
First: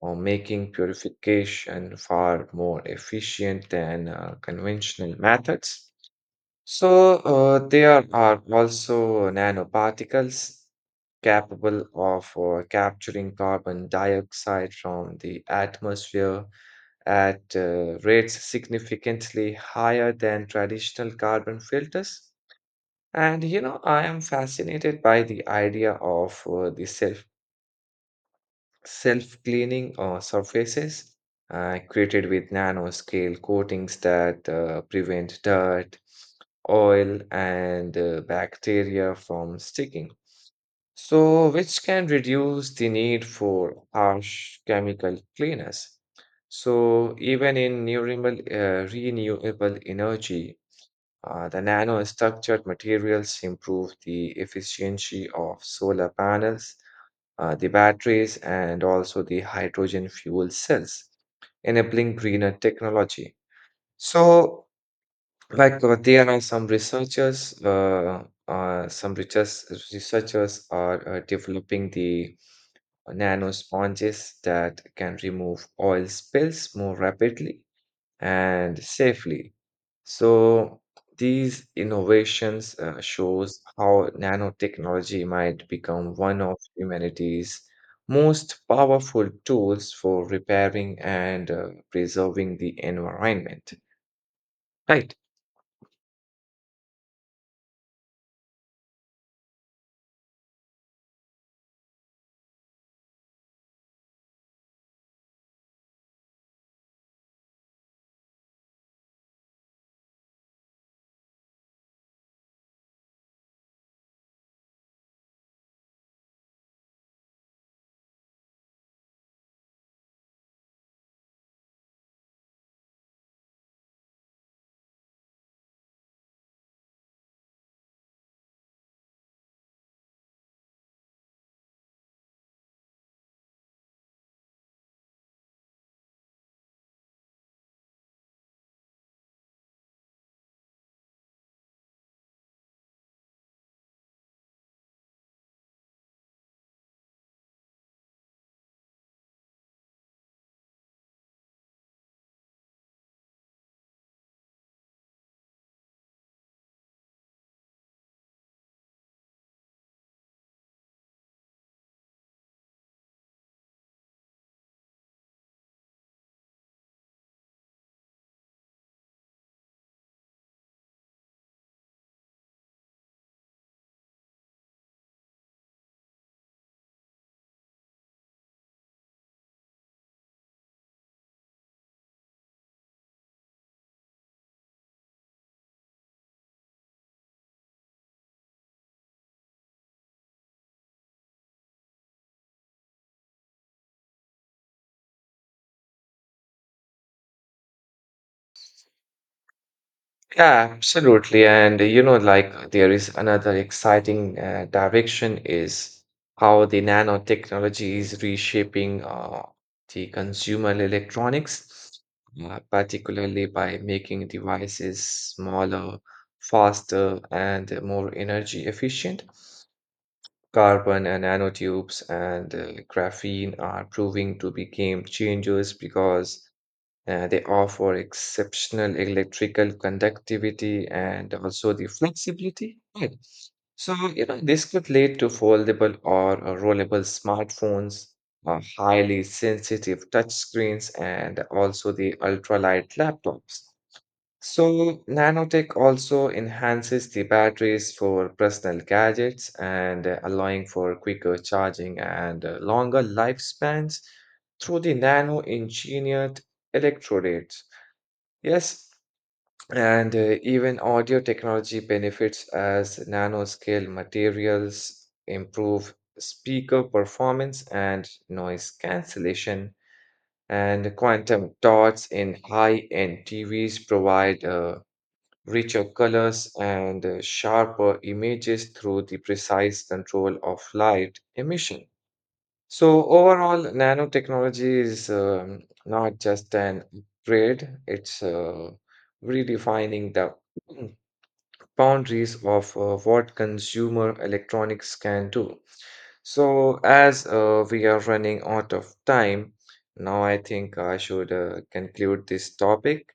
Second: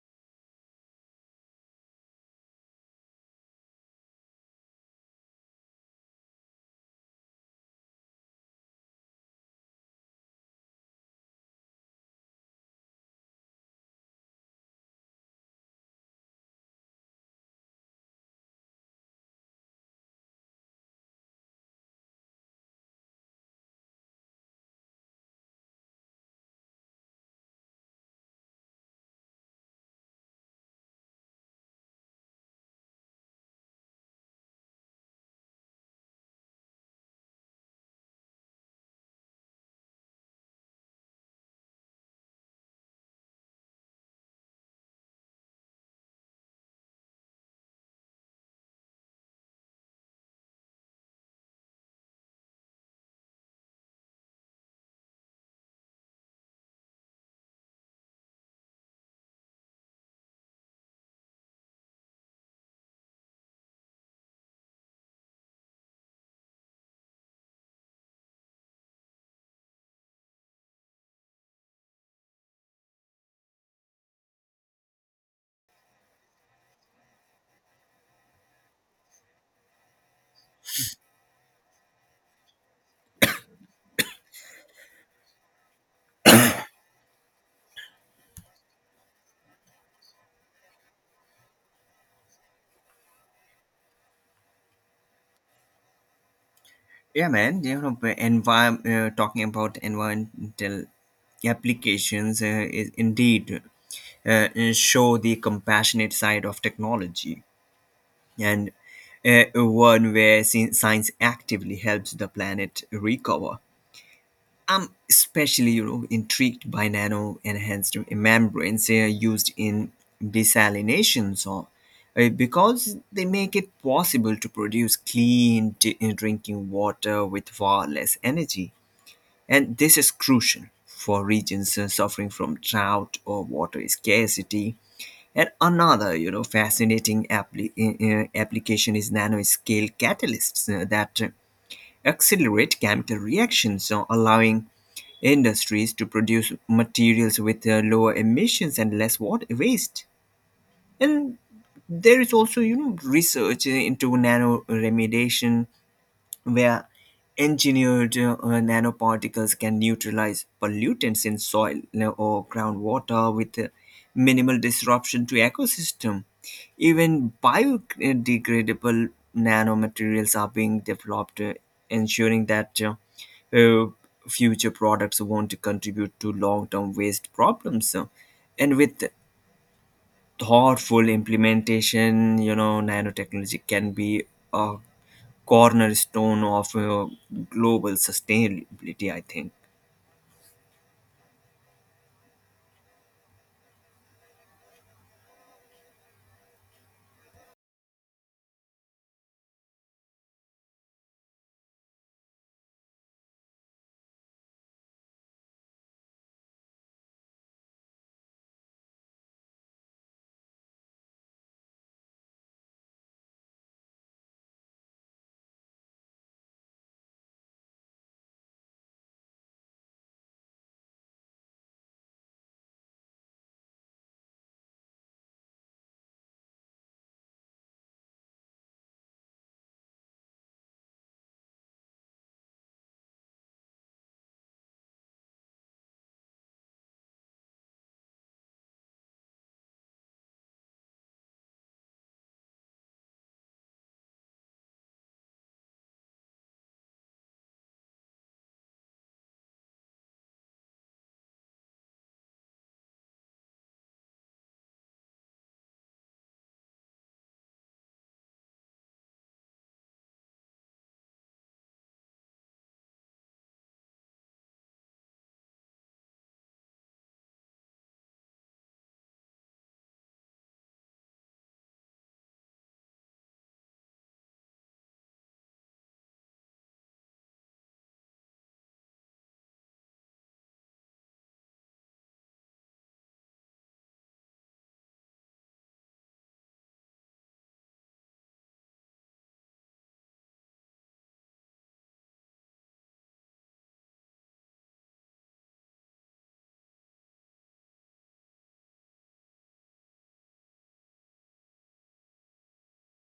or making purification far more efficient than uh, conventional methods. So, uh, there are also nanoparticles capable of uh, capturing carbon dioxide from the atmosphere at uh, rates significantly higher than traditional carbon filters. And you know, I am fascinated by the idea of uh, the self self cleaning uh, surfaces uh, created with nanoscale coatings that uh, prevent dirt, oil, and uh, bacteria from sticking. So, which can reduce the need for harsh chemical cleaners. So, even in renewable, uh, renewable energy, uh, the nanostructured materials improve the efficiency of solar panels, uh, the batteries, and also the hydrogen fuel cells, enabling greener technology. So, like uh, there are some researchers, uh, uh, some researchers, researchers are uh, developing the Nano sponges that can remove oil spills more rapidly and safely. So these innovations uh, shows how nanotechnology might become one of humanity's most powerful tools for repairing and uh, preserving the environment, right?
Yeah, man. You know, but envi- uh, talking about environmental applications uh, is indeed uh, show the compassionate side of technology, and uh, one where sci- science actively helps the planet recover. I'm especially, you know, intrigued by nano enhanced membranes uh, used in desalination, so, uh, because they make it possible to produce clean d- uh, drinking water with far less energy. And this is crucial for regions uh, suffering from drought or water scarcity. And another, you know, fascinating appli- uh, uh, application is nanoscale catalysts uh, that uh, accelerate chemical reactions, so allowing industries to produce materials with uh, lower emissions and less water waste. And there is also, you know, research into nano remediation, where engineered uh, nanoparticles can neutralize pollutants in soil uh, or groundwater with uh, minimal disruption to ecosystem. Even biodegradable nanomaterials are being developed, uh, ensuring that uh, uh, future products won't contribute to long-term waste problems. Uh, And with thoughtful implementation, you know, nanotechnology can be a cornerstone of uh, global sustainability, I think.
Yeah, absolutely. And uh, you know, like there is another exciting uh, direction is how the nanotechnology is reshaping uh, the consumer electronics, uh, particularly by making devices smaller, faster, and more energy efficient. Carbon and nanotubes and uh, graphene are proving to be game changers because uh, they offer exceptional electrical conductivity and also the flexibility. Right. So, you know, this could lead to foldable or uh, rollable smartphones, uh, highly sensitive touchscreens, and also the ultralight laptops. So, nanotech also enhances the batteries for personal gadgets and uh, allowing for quicker charging and uh, longer lifespans through the nano-engineered electrodes. Yes, and uh, even audio technology benefits as nanoscale materials improve speaker performance and noise cancellation. And quantum dots in high-end T Vs provide uh, richer colors and uh, sharper images through the precise control of light emission. So, overall, nanotechnology is um, not just an upgrade, it's uh, redefining the boundaries of uh, what consumer electronics can do. So, as uh, we are running out of time, now I think I should uh, conclude this topic.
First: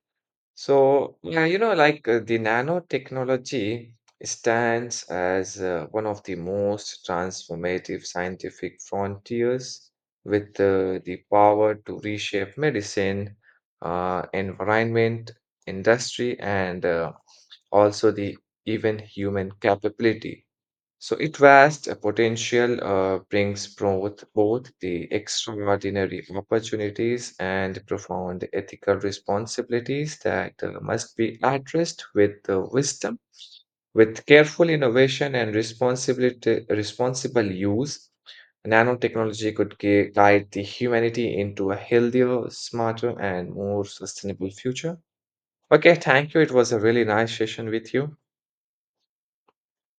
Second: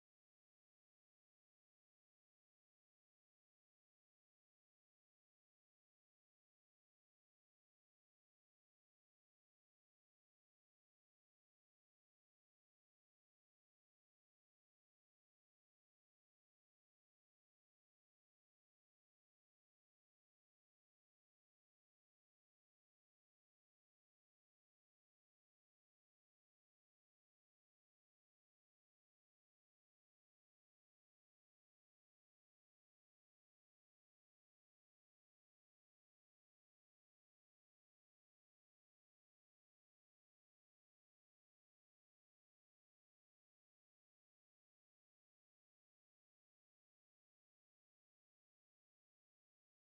So, yeah, you know, like uh, the nanotechnology stands as uh, one of the most transformative scientific frontiers with uh, the power to reshape medicine, uh, environment, industry, and uh, also the even human capability. So it vast uh, potential uh, brings both, both the extraordinary opportunities and profound ethical responsibilities that uh, must be addressed with uh, wisdom, with careful innovation and responsibility, responsible use. Nanotechnology could gui- guide the humanity into a healthier, smarter, and more sustainable future. Okay, thank you. It was a really nice session with you.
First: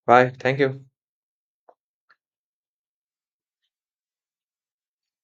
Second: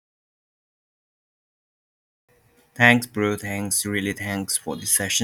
Bye. Thank you.
Thanks, bro. Thanks, really. Thanks for the session.